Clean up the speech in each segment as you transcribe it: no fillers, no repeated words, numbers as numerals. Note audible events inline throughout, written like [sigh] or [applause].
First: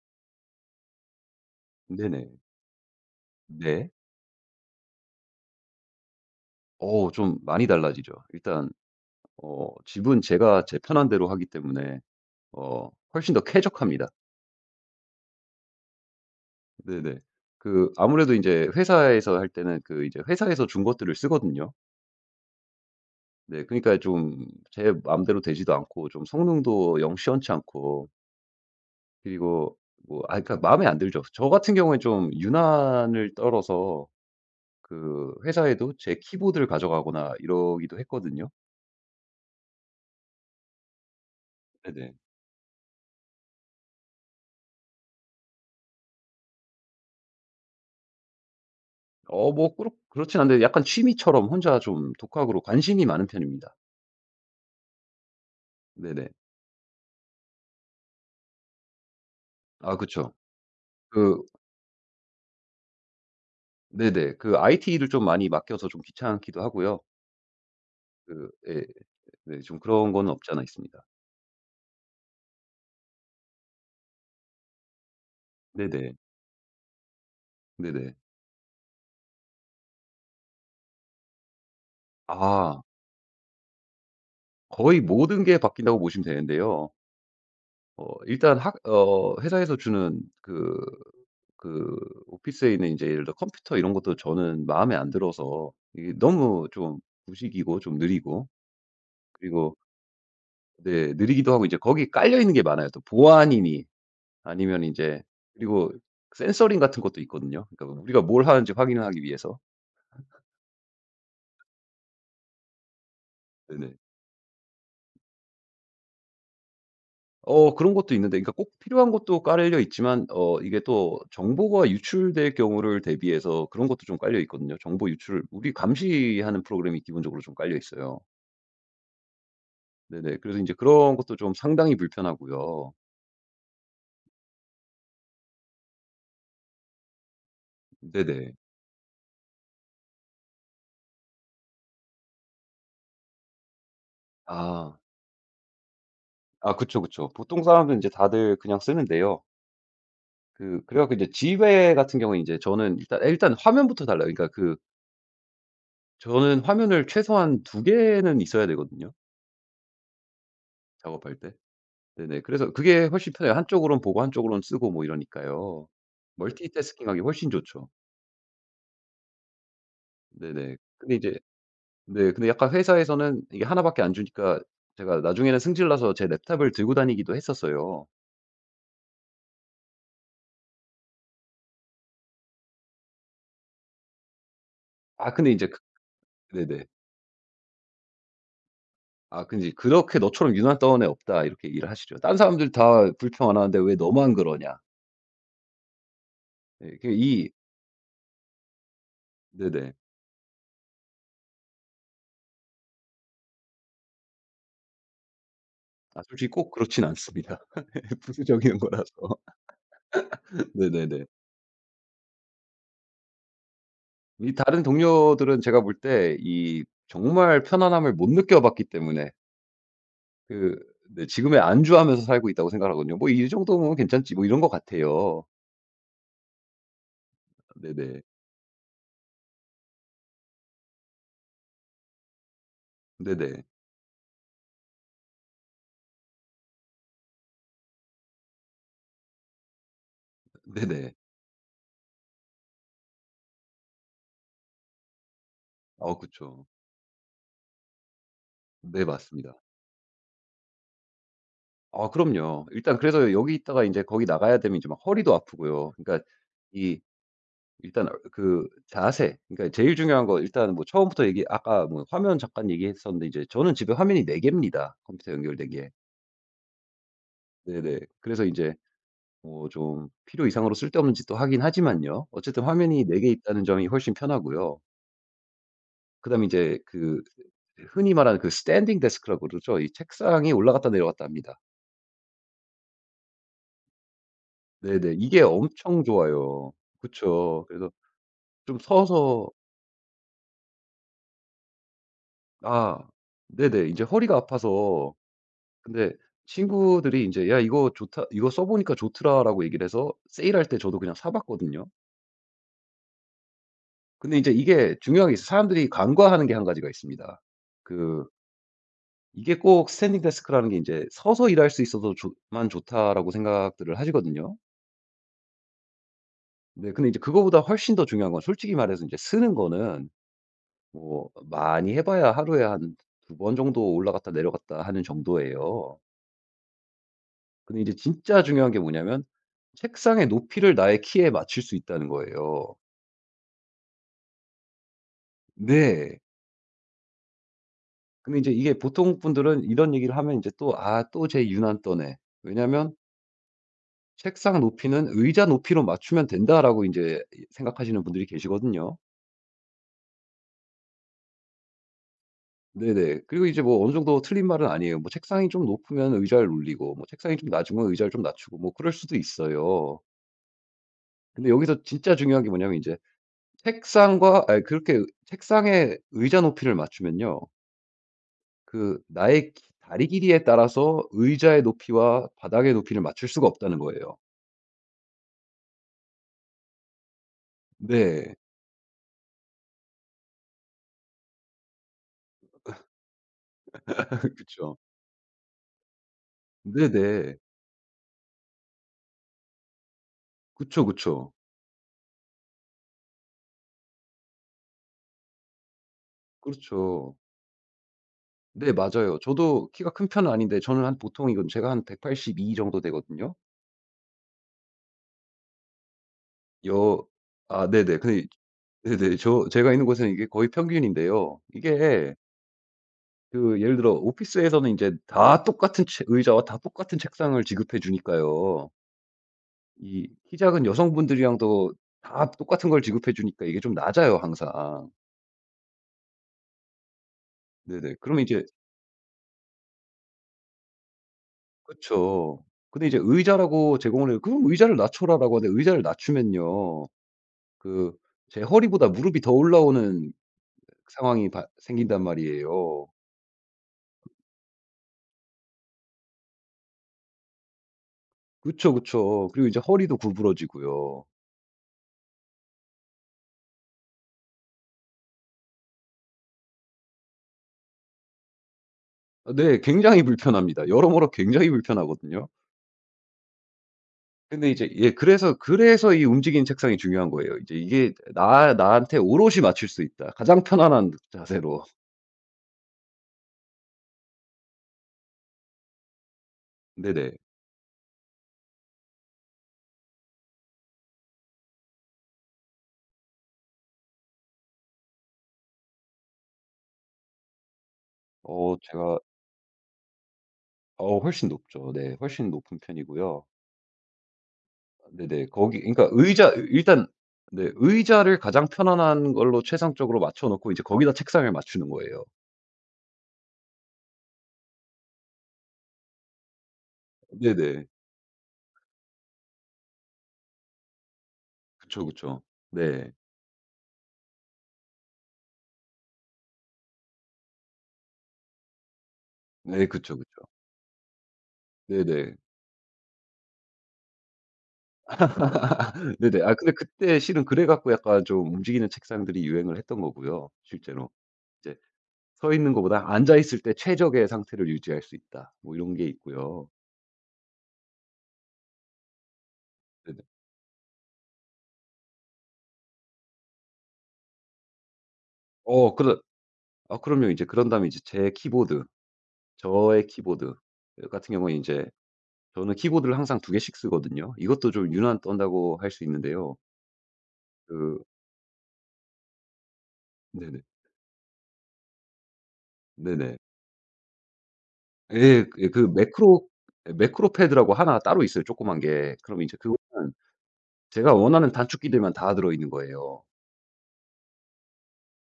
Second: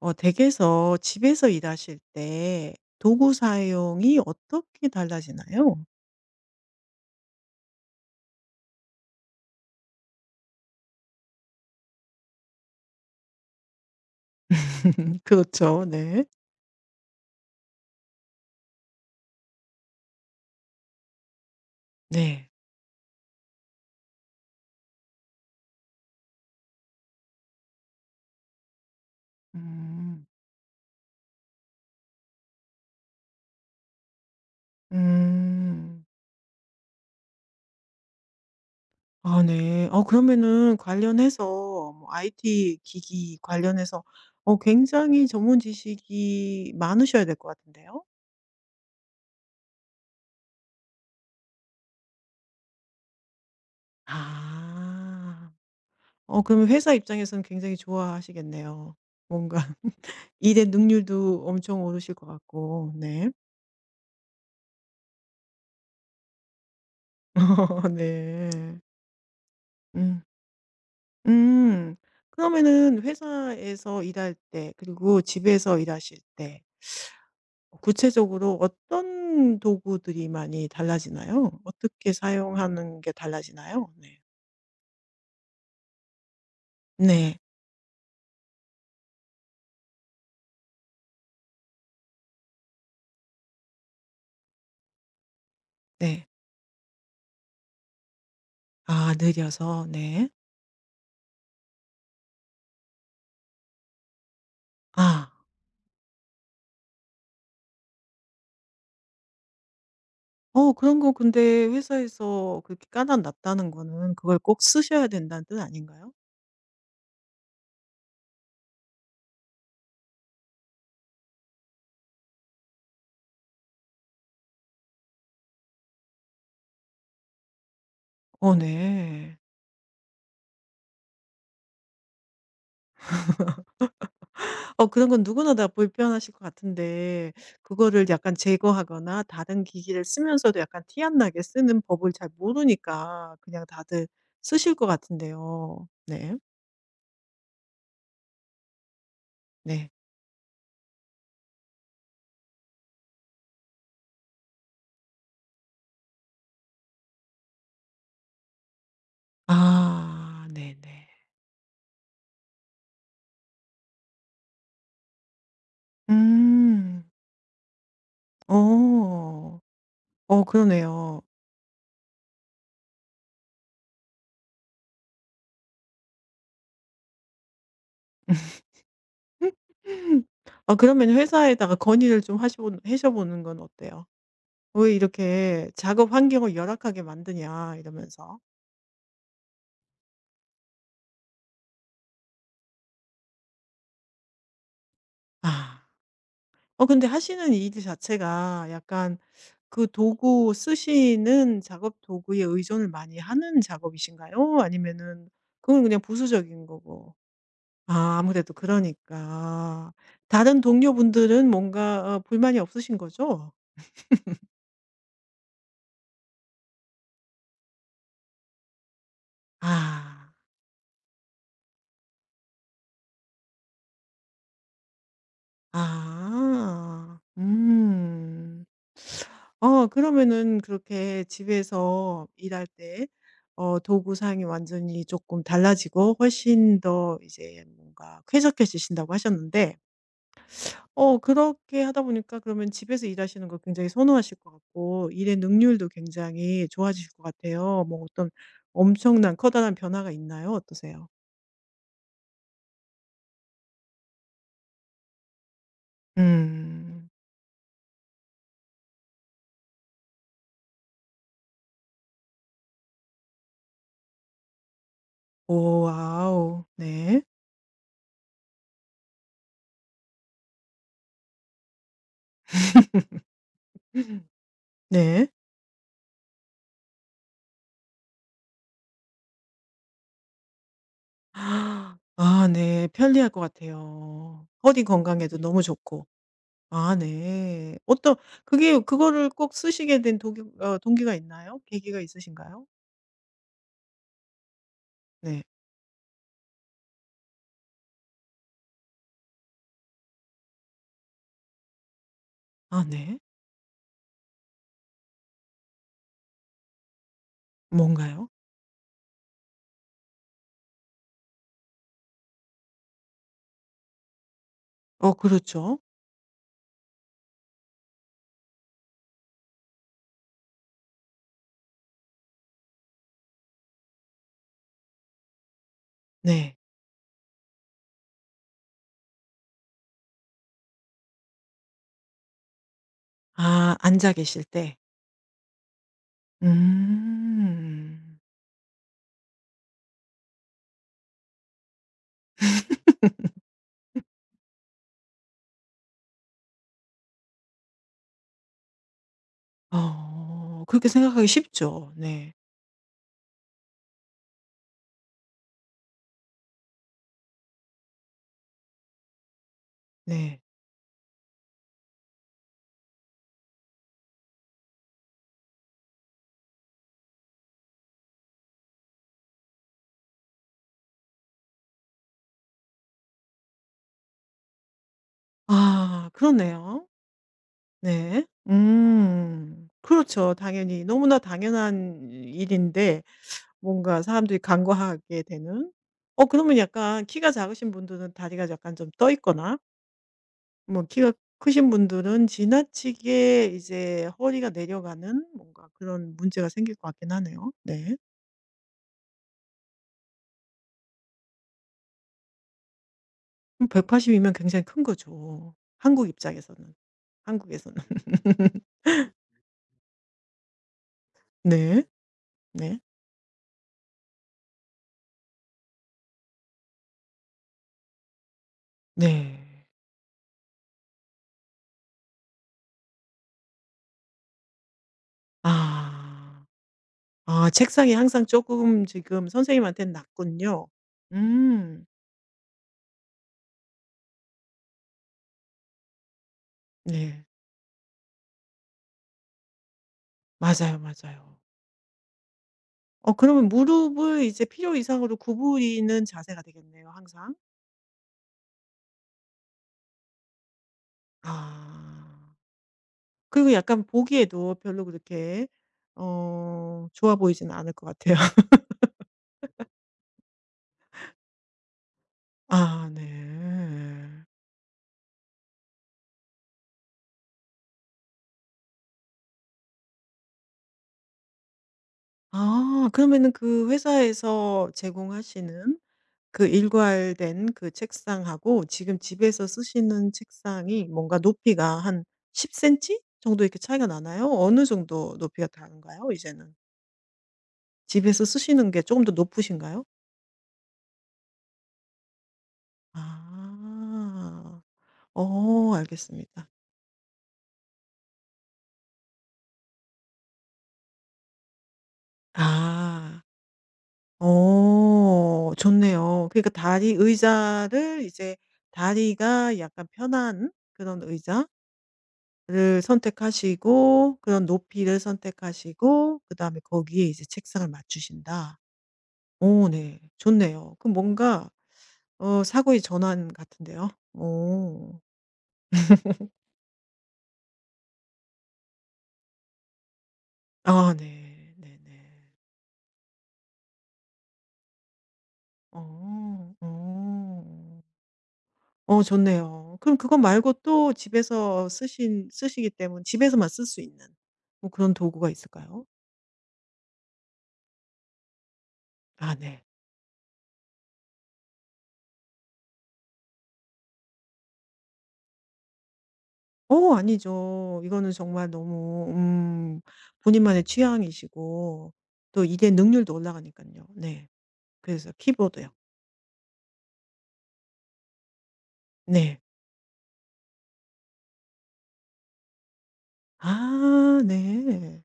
댁에서 집에서 일하실 네네. 때 도구 네. 사용이 어떻게 달라지나요? 좀 많이 달라지죠. 일단 집은 제가 제 편한 대로 하기 때문에 훨씬 더 쾌적합니다. [laughs] 그렇죠. 네. 네네. 그 아무래도 이제 회사에서 할 때는 그 이제 회사에서 준 것들을 쓰거든요. 네. 네, 그러니까 좀 제 마음대로 되지도 않고 좀 성능도 영 시원치 않고, 그리고 뭐, 음. 그러니까 마음에 안 들죠. 저 같은 경우에 좀 유난을 떨어서 그 회사에도 음. 제 키보드를 가져가거나 이러기도 했거든요. 아 네. 그러면은 관련해서 뭐 네네. IT 기기 관련해서 굉장히 전문 지식이 많으셔야 될 것 같은데요? 뭐 그렇진 않은데 약간 취미처럼 혼자 좀 독학으로 관심이 많은 편입니다. 아. 네네. 그러면 회사 입장에서는 굉장히 좋아하시겠네요. 뭔가 아 [laughs] 그쵸. 일의 그 능률도 엄청 오르실 것 같고. 네. 네네. 그 IT를 좀 많이 맡겨서 좀 귀찮기도 하고요. [laughs] 그 네. 예 네, 좀 그런 음. 거는 없지 않아 있습니다. 음. 그러면은 회사에서 일할 때 그리고 집에서 네네. 일하실 때 네네. 구체적으로 어떤 도구들이 많이 달라지나요? 어떻게 아 사용하는 게 달라지나요? 네. 거의 모든 게 바뀐다고 보시면 되는데요. 네. 일단 학 회사에서 주는 그 그 오피스에 있는 이제 예를 들어 컴퓨터 이런 것도 저는 마음에 안 들어서 이게 네. 너무 좀 부식이고 좀 느리고 아 그리고, 느려서. 네. 네. 느리기도 하고 이제 거기 깔려 있는 게 많아요. 또 보안이니 아니면 이제 아. 그리고 센서링 같은 것도 있거든요. 그러니까 뭐 우리가 뭘 하는지 확인을 하기 위해서. 그런 거 근데 회사에서 그렇게 까다롭다는 네네. 거는 그걸 꼭 쓰셔야 된다는 뜻 아닌가요? 그런 것도 있는데 그러니까 꼭 필요한 것도 깔려 있지만 이게 또 정보가 유출될 경우를 대비해서 그런 것도 좀 깔려 있거든요. 정보 유출을 우리 감시하는 프로그램이 기본적으로 좀 깔려 있어요. 네. 네네. 그래서 이제 그런 것도 좀 상당히 불편하고요. 그런 건 누구나 다 불편하실 것 같은데 그거를 약간 네네. 제거하거나 다른 기기를 쓰면서도 약간 티 안 나게 쓰는 법을 잘 모르니까 그냥 다들 쓰실 것 아. 같은데요. 네. 아 그쵸, 그쵸. 보통 사람들은 이제 다들 그냥 쓰는데요. 네. 그 그래 갖고 이제 지회 같은 경우는 이제 저는 일단 화면부터 달라요. 그러니까 그 저는 화면을 최소한 두 개는 있어야 되거든요, 아 네네. 작업할 때. 네네. 그래서 그게 훨씬 편해요. 한쪽으론 보고 한쪽으론 쓰고 뭐 이러니까요. 음. 멀티태스킹하기 훨씬 좋죠. 어. 네네. 근데 그러네요. 이제 네, 근데 약간 회사에서는 이게 하나 밖에 안 주니까 제가 나중에는 승질 나서 제 랩탑을 들고 다니기도 했었어요. [laughs] 아 그러면 회사에다가 건의를 좀 하시 하셔 보는 건 어때요? "왜 근데 인제 이렇게 그 작업 환경을 네네. 열악하게 만드냐." 이러면서. 근데 이제 "그렇게 너처럼 유난 떠는 애 없다." 이렇게 얘기를 하시죠. "딴 사람들 다 불평 안 하는데 왜 너만 그러냐." 아. 예 근데 그이 하시는 일 자체가 약간 그 네네. 도구 쓰시는 작업 도구에 의존을 많이 하는 작업이신가요? 아니면은 그건 그냥 솔직히 부수적인 꼭 그렇진 거고. 않습니다. 아 [laughs] 아무래도 부수적인 거라서. 그러니까. 다른 [laughs] 네네네. 동료분들은 뭔가 불만이 없으신 거죠? 이 다른 동료들은 제가 볼 때 이 정말 편안함을 못 느껴봤기 때문에 아. 그 네 지금의 안주하면서 살고 있다고 생각하거든요. '뭐 이 정도면 괜찮지.' 뭐 이런 것 같아요. 아. 네네. 음. 그러면은 그렇게 집에서 일할 때 네네. 도구 사용이 완전히 조금 달라지고 훨씬 더 이제 뭔가 쾌적해지신다고 하셨는데 네네. 그렇게 하다 보니까 그러면 집에서 일하시는 걸 굉장히 선호하실 것 같고 일의 능률도 어 그쵸. 굉장히 좋아지실 것 같아요. 뭐 어떤 네 엄청난 맞습니다. 커다란 변화가 있나요? 어떠세요? 그럼요. 일단 그래서 여기 있다가 이제 거기 나가야 되면 이제 막 허리도 아프고요. 그러니까 이 음. 일단 그 자세, 그러니까 제일 중요한 거 일단 뭐 처음부터 얘기 아까 뭐 화면 잠깐 얘기했었는데 이제 저는 집에 화면이 4개 개입니다, 컴퓨터 연결된 오 게. 와우. 네. 네네. 그래서 이제 뭐 좀 필요 이상으로 쓸데없는 짓도 하긴 하지만요. 어쨌든 화면이 4개 있다는 점이 훨씬 [laughs] 편하고요. 네. 그다음에 이제 그 흔히 말하는 그 스탠딩 데스크라고 그러죠. 이 책상이 올라갔다 내려갔다 합니다. 아 아, 네. 편리할 것 같아요. 허리 네네. 건강에도 이게 너무 엄청 좋고. 좋아요. 아 그쵸. 네. 그래서 어떤 좀 그게 그거를 서서 꼭 쓰시게 된 동기, 동기가 있나요? 계기가 있으신가요? 아 네네. 이제 허리가 아파서 네. 근데 친구들이 이제 "야 이거 좋다. 이거 써 보니까 좋더라."라고 얘기를 해서 세일할 때 저도 그냥 사 봤거든요. 아 네. 근데 인제 이게 중요한 게 있어요. 사람들이 간과하는 게 한 가지가 있습니다. 그 뭔가요? 이게 꼭 스탠딩 데스크라는 게 인제 '서서 일할 수 있어서 좋 만 좋다.'라고 생각들을 하시거든요. 그렇죠. 네, 근데 이제 그거보다 훨씬 더 중요한 건 솔직히 말해서 인제 쓰는 거는 뭐 많이 해 봐야 하루에 한 두 번 정도 올라갔다 내려갔다 하는 정도예요. 네. 근데 이제 진짜 중요한 게 뭐냐면 책상의 높이를 나의 키에 맞출 수 있다는 거예요. 아 앉아 계실 때. 네. 음. 근데 이제 이게 보통 분들은 이런 얘기를 하면 이제 또 또 쟤 유난 떠네.' [laughs] 왜냐면 '책상 높이는 의자 높이로 맞추면 된다.'라고 이제 생각하시는 분들이 계시거든요. 그렇게 생각하기 쉽죠. 네. 네네. 그리고 이제 뭐 어느 정도 틀린 말은 아니에요. 뭐 책상이 좀 높으면 의자를 올리고 뭐 책상이 좀 낮으면 의자를 좀 낮추고 뭐 그럴 수도 있어요. 네. 근데 여기서 진짜 중요한 게 뭐냐면 이제 책상과 아니 그렇게 책상의 의자 높이를 맞추면요. 그 나의 기 다리 길이에 따라서 의자의 높이와 바닥의 높이를 맞출 수가 없다는 거예요. 아 그렇네요. 네. 네. 음. 그렇죠. 당연히 너무나 당연한 일인데 뭔가 [laughs] 사람들이 그쵸. 간과하게 되는. 그러면 약간 키가 네네. 작으신 분들은 다리가 약간 좀 떠 있거나 뭐 그쵸, 키가 그쵸. 크신 분들은 지나치게 이제 허리가 내려가는 뭔가 그런 문제가 생길 것 같긴 그렇죠. 하네요. 네. 네 맞아요. 저도 키가 큰 편은 아닌데 저는 한 보통 이건 제가 한 182 정도 되거든요. 음, 180 이면 굉장히 큰 거죠. 한국 입장에서는. 여 아 한국에서는. 네네. [laughs] 근데 네네. 제가 있는 곳은 이게 거의 평균인데요. 네. 이게 네. 그 예를 들어 오피스에서는 이제 다 똑같은 의자와 다 똑같은 책상을 지급해 주니까요. 네. 이 키 작은 여성분들이랑도 다 똑같은 걸 지급해 주니까 이게 좀 낮아요 항상. 아. 아 책상이 네네. 그러면 항상 조 이제 금 지금 선생님한테는 낮군요. 그 음. 쵸 근데 이제 의자라고 제공을 해요. "그럼 의자를 낮춰라."라고 하는데 의자를 낮추면요. 네. 그 제 허리보다 무릎이 더 올라오는 맞아요, 상황이 맞아요. 바 생긴단 말이에요. 그러면 무릎을 이제 필요 이상으로 구부리는 자세가 되겠네요 항상. 그쵸, 그쵸. 그리고 이제 허리도 구부러지고요. 아. 그리고 약간 보기에도 별로 그렇게 좋아 보이지는 않을 것 같아요. [laughs] 아 네. 굉장히 불편합니다. 여러모로 굉장히 불편하거든요. 아 네. 근데 이제 예 그래서 이 움직이는 책상이 중요한 거예요. 이제 이게 나 나한테 오롯이 맞출 수 있다. 가장 편안한 자세로. 아 그러면은 그 회사에서 제공하시는 그 네네. 일괄된 그 책상하고 지금 집에서 쓰시는 책상이 뭔가 높이가 한 10 센티 정도 이렇게 차이가 나나요? 어느 정도 높이가 다른가요 이제는? 집에서 어 쓰시는 게 조 제가 금 더 높으신가요? 어 훨씬 높죠. 네. 훨씬 높은 편이고요. 아. 네네. 거기 그러니까 의자 알겠습니다. 일단 네 의자를 가장 편안한 걸로 최상적으로 맞춰 놓고 이제 거기다 책상을 맞추는 거예요. 아. 좋네요. 그러니까 다리 네네. 의자를 이제 다리가 약간 편한 그런 의자를 그쵸, 그쵸. 네. 선택하시고 그런 높이를 선택하시고 그다음에 거기에 이제 책상을 맞추신다. 네 오 그쵸, 네. 그쵸. 좋네요. 그럼 뭔가 네네. 사고의 전환 같은데요. 오 [laughs] 네네. 근데 그때 실은 그래 갖고 약간 좀 움직이는 책상들이 유행을 했던 거고요, 실제로. 아 네. 이제 네네. 서 있는 것보다 앉아 있을 때 최적의 상태를 유지할 수 있다. 뭐 이런 게 있고요. 어. 어. 좋네요. 그럼 네네. 그거 말고 또 집에서 쓰신 쓰시기 때문에 집에서만 쓸 수 있는 뭐 그런 도구가 어 있을까요? 그러 그럼요. 이제 그런 다음에 이제 제 키보드, 아 네. 저의 키보드 같은 경우에 인제 저는 키보드를 항상 두 개씩 쓰거든요. 이것도 좀 유난 떤다고 할 수 있는데요. 아니죠. 그 이거는 정말 너무 네네. 본인만의 취향이시고 또 일의 능률도 네네. 올라가니까요. 네. 그래서 예. 예 키보드요. 그 매크로 예 매크로 패드라고 하나 따로 있어요, 조그만 게. 그럼 이제 네. 그거는 제가 원하는 단축키들만 다 들어 있는 거예요. 아 네.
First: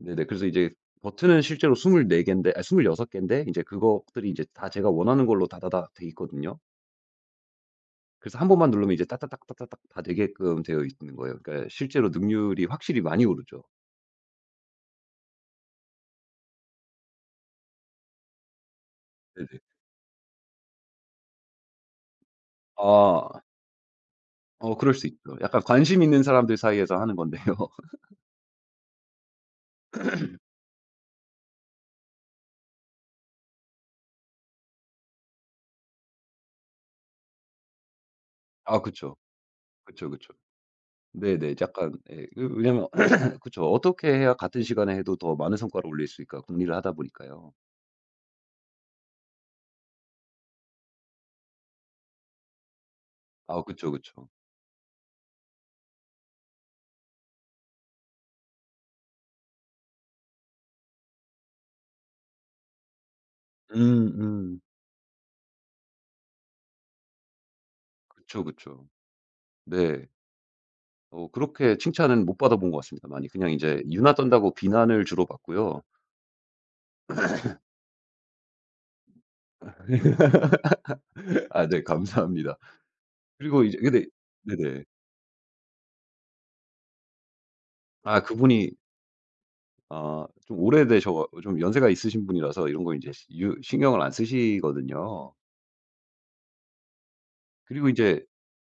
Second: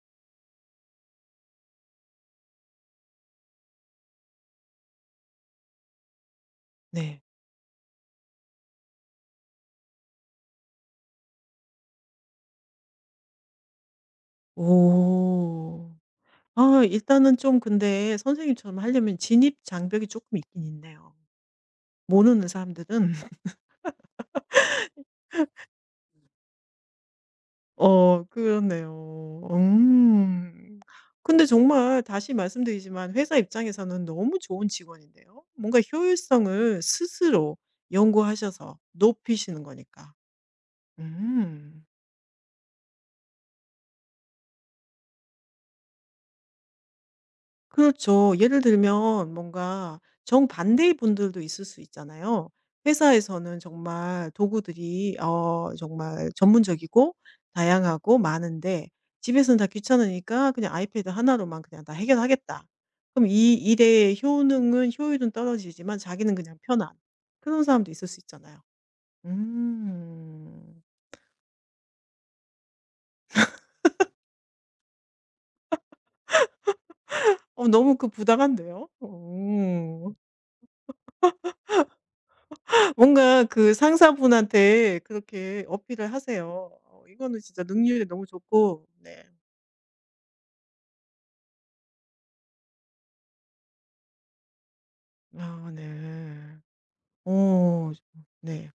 네네. 그래서 이제 버튼은 실제로 스물네 개인데 아여섯 개인데 이제 그것들이 이제 다 제가 원하는 걸로 다다닥 돼 있거든요. 네. 그래서 한 번만 누르면 이제 따따닥따따닥 다 되게끔 되어 있는 거예요. 그러니까 실제로 능률이 확실히 많이 오르죠. 오. 아 일단은 좀 근데 선생님처럼 하려면 진입 네네. 장벽이 조금 있긴 있네요. 모르는 사람들은 아 어 그럴 수 있죠. 약간 관심 있는 사람들 사이에서 하는 건데요. [laughs] 그렇네요. 음. 근데 정말 다시 말씀드리지만 회사 입장에서는 너무 좋은 직원인데요. 뭔가 효율성을 스스로 연구하셔서 아 그쵸. 높이시는 그쵸, 거니까. 그쵸. 네네. 음. 약간 예 그 왜냐면 [clears throat] 그쵸. 어떻게 해야 같은 시간에 해도 더 많은 성과를 올릴 수 있을까 궁리를 하다 보니까요. 그렇죠. 예를 들면 뭔가 정반대의 분들도 있을 수 있잖아요. 회사에서는 아 그쵸, 그쵸. 정말 도구들이 정말 전문적이고 다양하고 많은데 집에서는 다 귀찮으니까 그냥 아이패드 하나로만 그냥 다 해결하겠다. 그럼 이 일의 음음. 효능은 효율은 떨어지지만 자기는 그냥 편한 그런 사람도 있을 수 그쵸, 있잖아요. 그쵸. 네. 음. 그렇게 칭찬은 못 받아본 것 같습니다 많이. 그냥 이제 유나 떤다고 비난을 주로 받고요. 너무 그 부당한데요? 음. [laughs] 아 네 감사합니다. 뭔가 그리고 그 이제 근데 네네. 상사분한테 그렇게 어필을 하세요. 이거는 진짜 능률이 너무 그분이 좋고 네. 좀 연세가 있으신 분이라서 이런 거 이제 유 신경을 안 쓰시거든요. 아 네. 그리고 오. 이제 네.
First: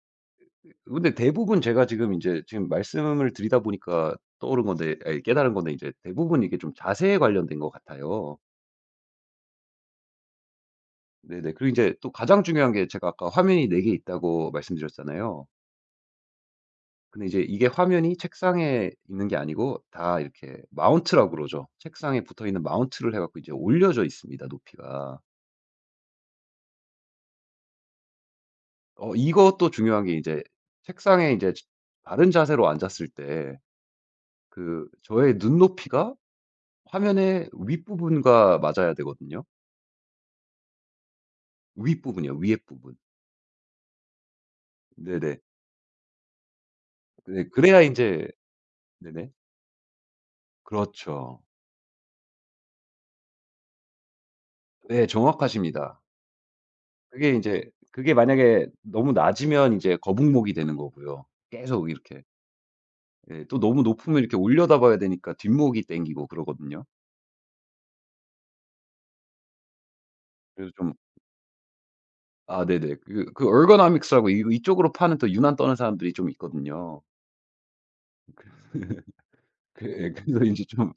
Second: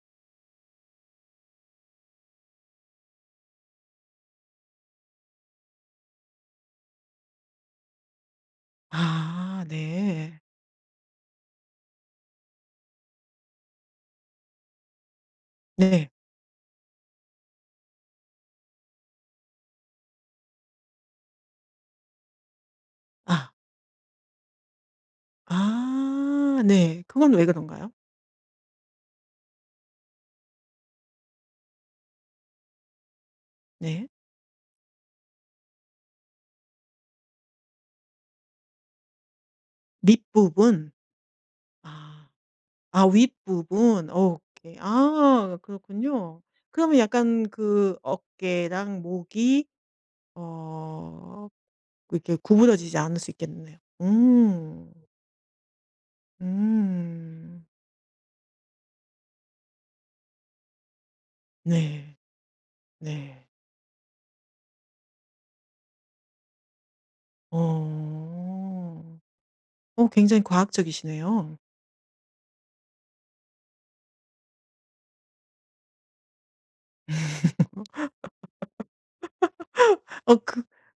근데 대부분 제가 지금 말씀을 드리다 보니까 떠오른 건데 아 깨달은 건데 이제 대부분 이게 좀 자세에 관련된 것 같아요. 아 네. 네네. 그리고 이제 또 가장 중요한 게 제가 아까 화면이 4개 있다고 말씀드렸잖아요. 네. 근데 이제 이게 화면이 책상에 있는 게 아니고 다 이렇게 마운트라고 그러죠. 책상에 붙어 있는 마운트를 해 갖고 이제 아. 올려져 있습니다 높이가. 아 네. 그건 왜 그런가요? 이것도 중요한 게 이제 책상에 이제 바른 자세로 앉았을 때 네. 그 저의 눈높이가 화면의 윗부분과 맞아야 되거든요. 밑부분? 아. 윗부분이요, 위에 부분. 아 윗부분. 오케이. 네네. 아 그렇군요. 그러면 네 약간 그래야 이그 제 어깨랑 네네. 목이 그렇죠. 어 이렇게 구부러지지 않을 수 있겠네요. 음. 네 정확하십니다. 그게 이 음. 제 그게 만약에 너무 낮으면 이제 거북목이 되는 거고요. 계속 네. 이렇게 예. 네. 또 너무 높으면 이렇게 올려다봐야 되니까 뒷목이 땡기고 그러거든요. 어. 굉장히 그래서 좀 과학적이시네요. 아 네네. 그 그 ergonomics라고 이 이쪽으로 파는 또 유난 떠는 사람들이 좀 있거든요. [laughs] 그 예 어 그래서 이그 제 좀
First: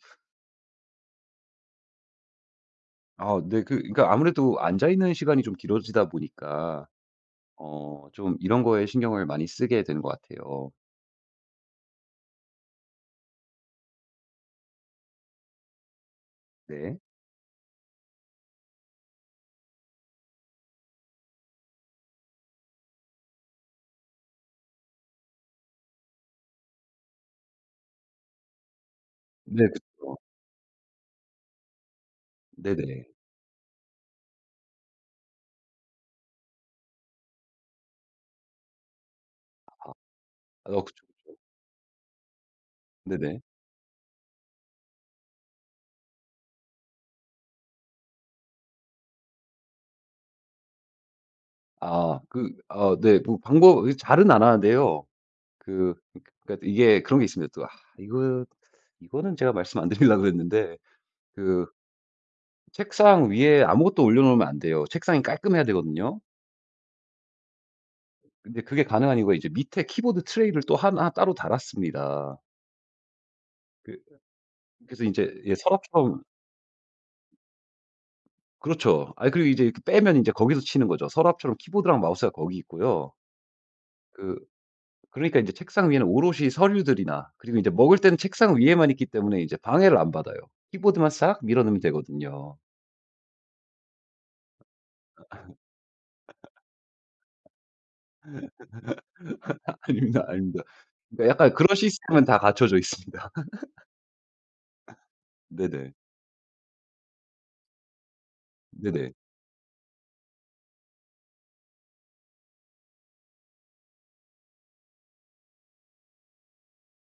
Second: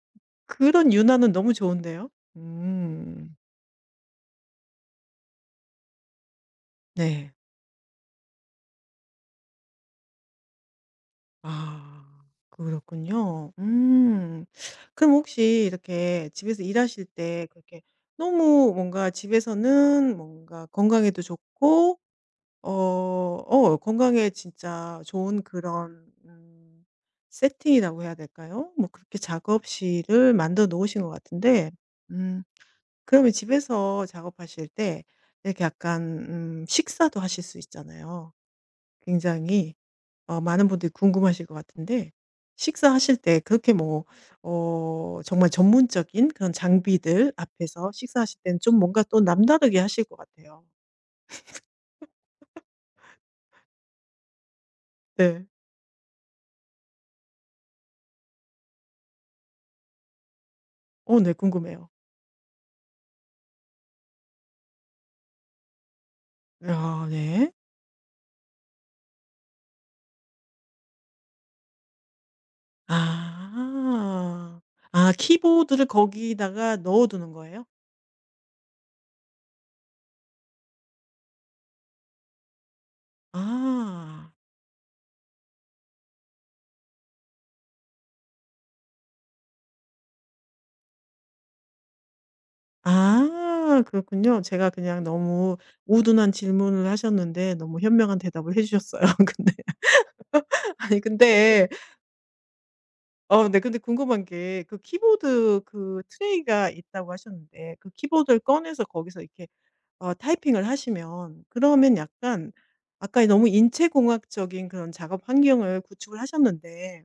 그런 윤화는 너무 좋은데요. 음. 아 네 그 그러니까 아무래도 앉아 있는 시간이 좀 길어지다 보니까 네. 좀 이런 거에 신경을 많이 쓰게 되는 것 같아요. 아 그렇군요. 음. 그럼 혹시 이렇게 집에서 네. 일하실 때 그렇게 너무 뭔가 집에서는 뭔가 건강에도 좋고 건강에 진짜 좋은 그런 세팅이라고 해야 될까요? 뭐 그렇게 네 그쵸. 작업실을 만들어 놓으신 것 같은데 음 네네. 그러면 집에서 작업하실 때 이렇게 약간 식사도 하실 수 있잖아요. 굉장히 많은 아 분들이 그쵸, 그쵸. 궁금하실 것 같은데 식사하실 네네. 때 그렇게 뭐 정말 전문적인 그런 장비들 앞에서 식사하실 때는 좀 뭔가 또 남다르게 하실 것 같아요. 아 그 네 뭐 방법 그 잘은 안 하는데요. 네. 그 그러니까 이게 그런 게 있습니다 또. 이거 이거는 제가 말씀 안 드리려고 그랬는데 어 네 그 궁금해요. 책상 위에 아무것도 올려 놓으면 안 돼요. 책상이 깔끔해야 되거든요. 아 네. 근데 그게 가능한 이유가 이제 밑에 키보드 트레이를 또 하나 따로 달았습니다. 그 아. 그래서 이아 제 예 키보드를 서랍처럼 거기다가 넣어 두는 거예요? 그렇죠. 아 그리고 이제 이렇게 빼면 이제 거기서 치는 거죠. 서랍처럼 키보드랑 마우스가 거기 있고요. 아. 그 그러니까 이제 책상 위에는 오롯이 서류들이나 그리고 이제 먹을 때는 책상 위에만 있기 때문에 이제 방해를 안 받아요. 키보드만 싹 밀어 넣으면 되거든요. 아 그렇군요. 제가 그냥 너무 우둔한 질문을 하셨는데 너무 현명한 대답을 해 주셨어요. [laughs] 근데 [laughs] 아닙니다, 아닙니다. 아니 그러니까 약간 근데 그런 시스템은 다 갖춰져 있습니다. [laughs] 어 네 근데 궁금한 게 그 키보드 네네. 그 트레이가 있다고 하셨는데 그 키보드를 꺼내서 네네. 거기서 이렇게 타이핑을 하시면 그러면 약간 아까 너무 인체공학적인 그런 작업 환경을 구축을 하셨는데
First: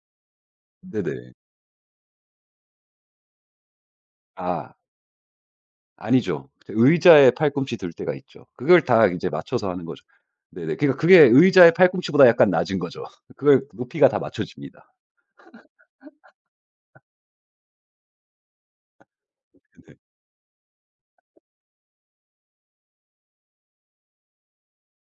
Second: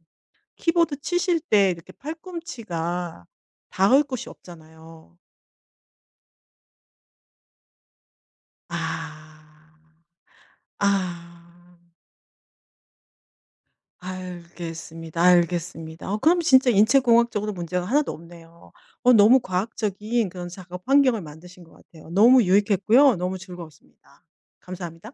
키보드 네네. 치실 때 이렇게 팔꿈치가 닿을 곳이 아 없잖아요. 아니죠. 그 의자에 팔꿈치 들 때가 있죠. 그걸 다 이제 맞춰서 아. 하는 거죠. 네네. 그러니까 그게 아. 의자의 팔꿈치보다 약간 낮은 거죠. 그걸 높이가 다 맞춰집니다. 알겠습니다, 알겠습니다. 그럼 진짜 인체 공학적으로 문제가 하나도 없네요. 너무 과학적인 그런 작업 환경을 만드신 것 같아요. 너무 유익했고요. 너무 즐거웠습니다. 감사합니다.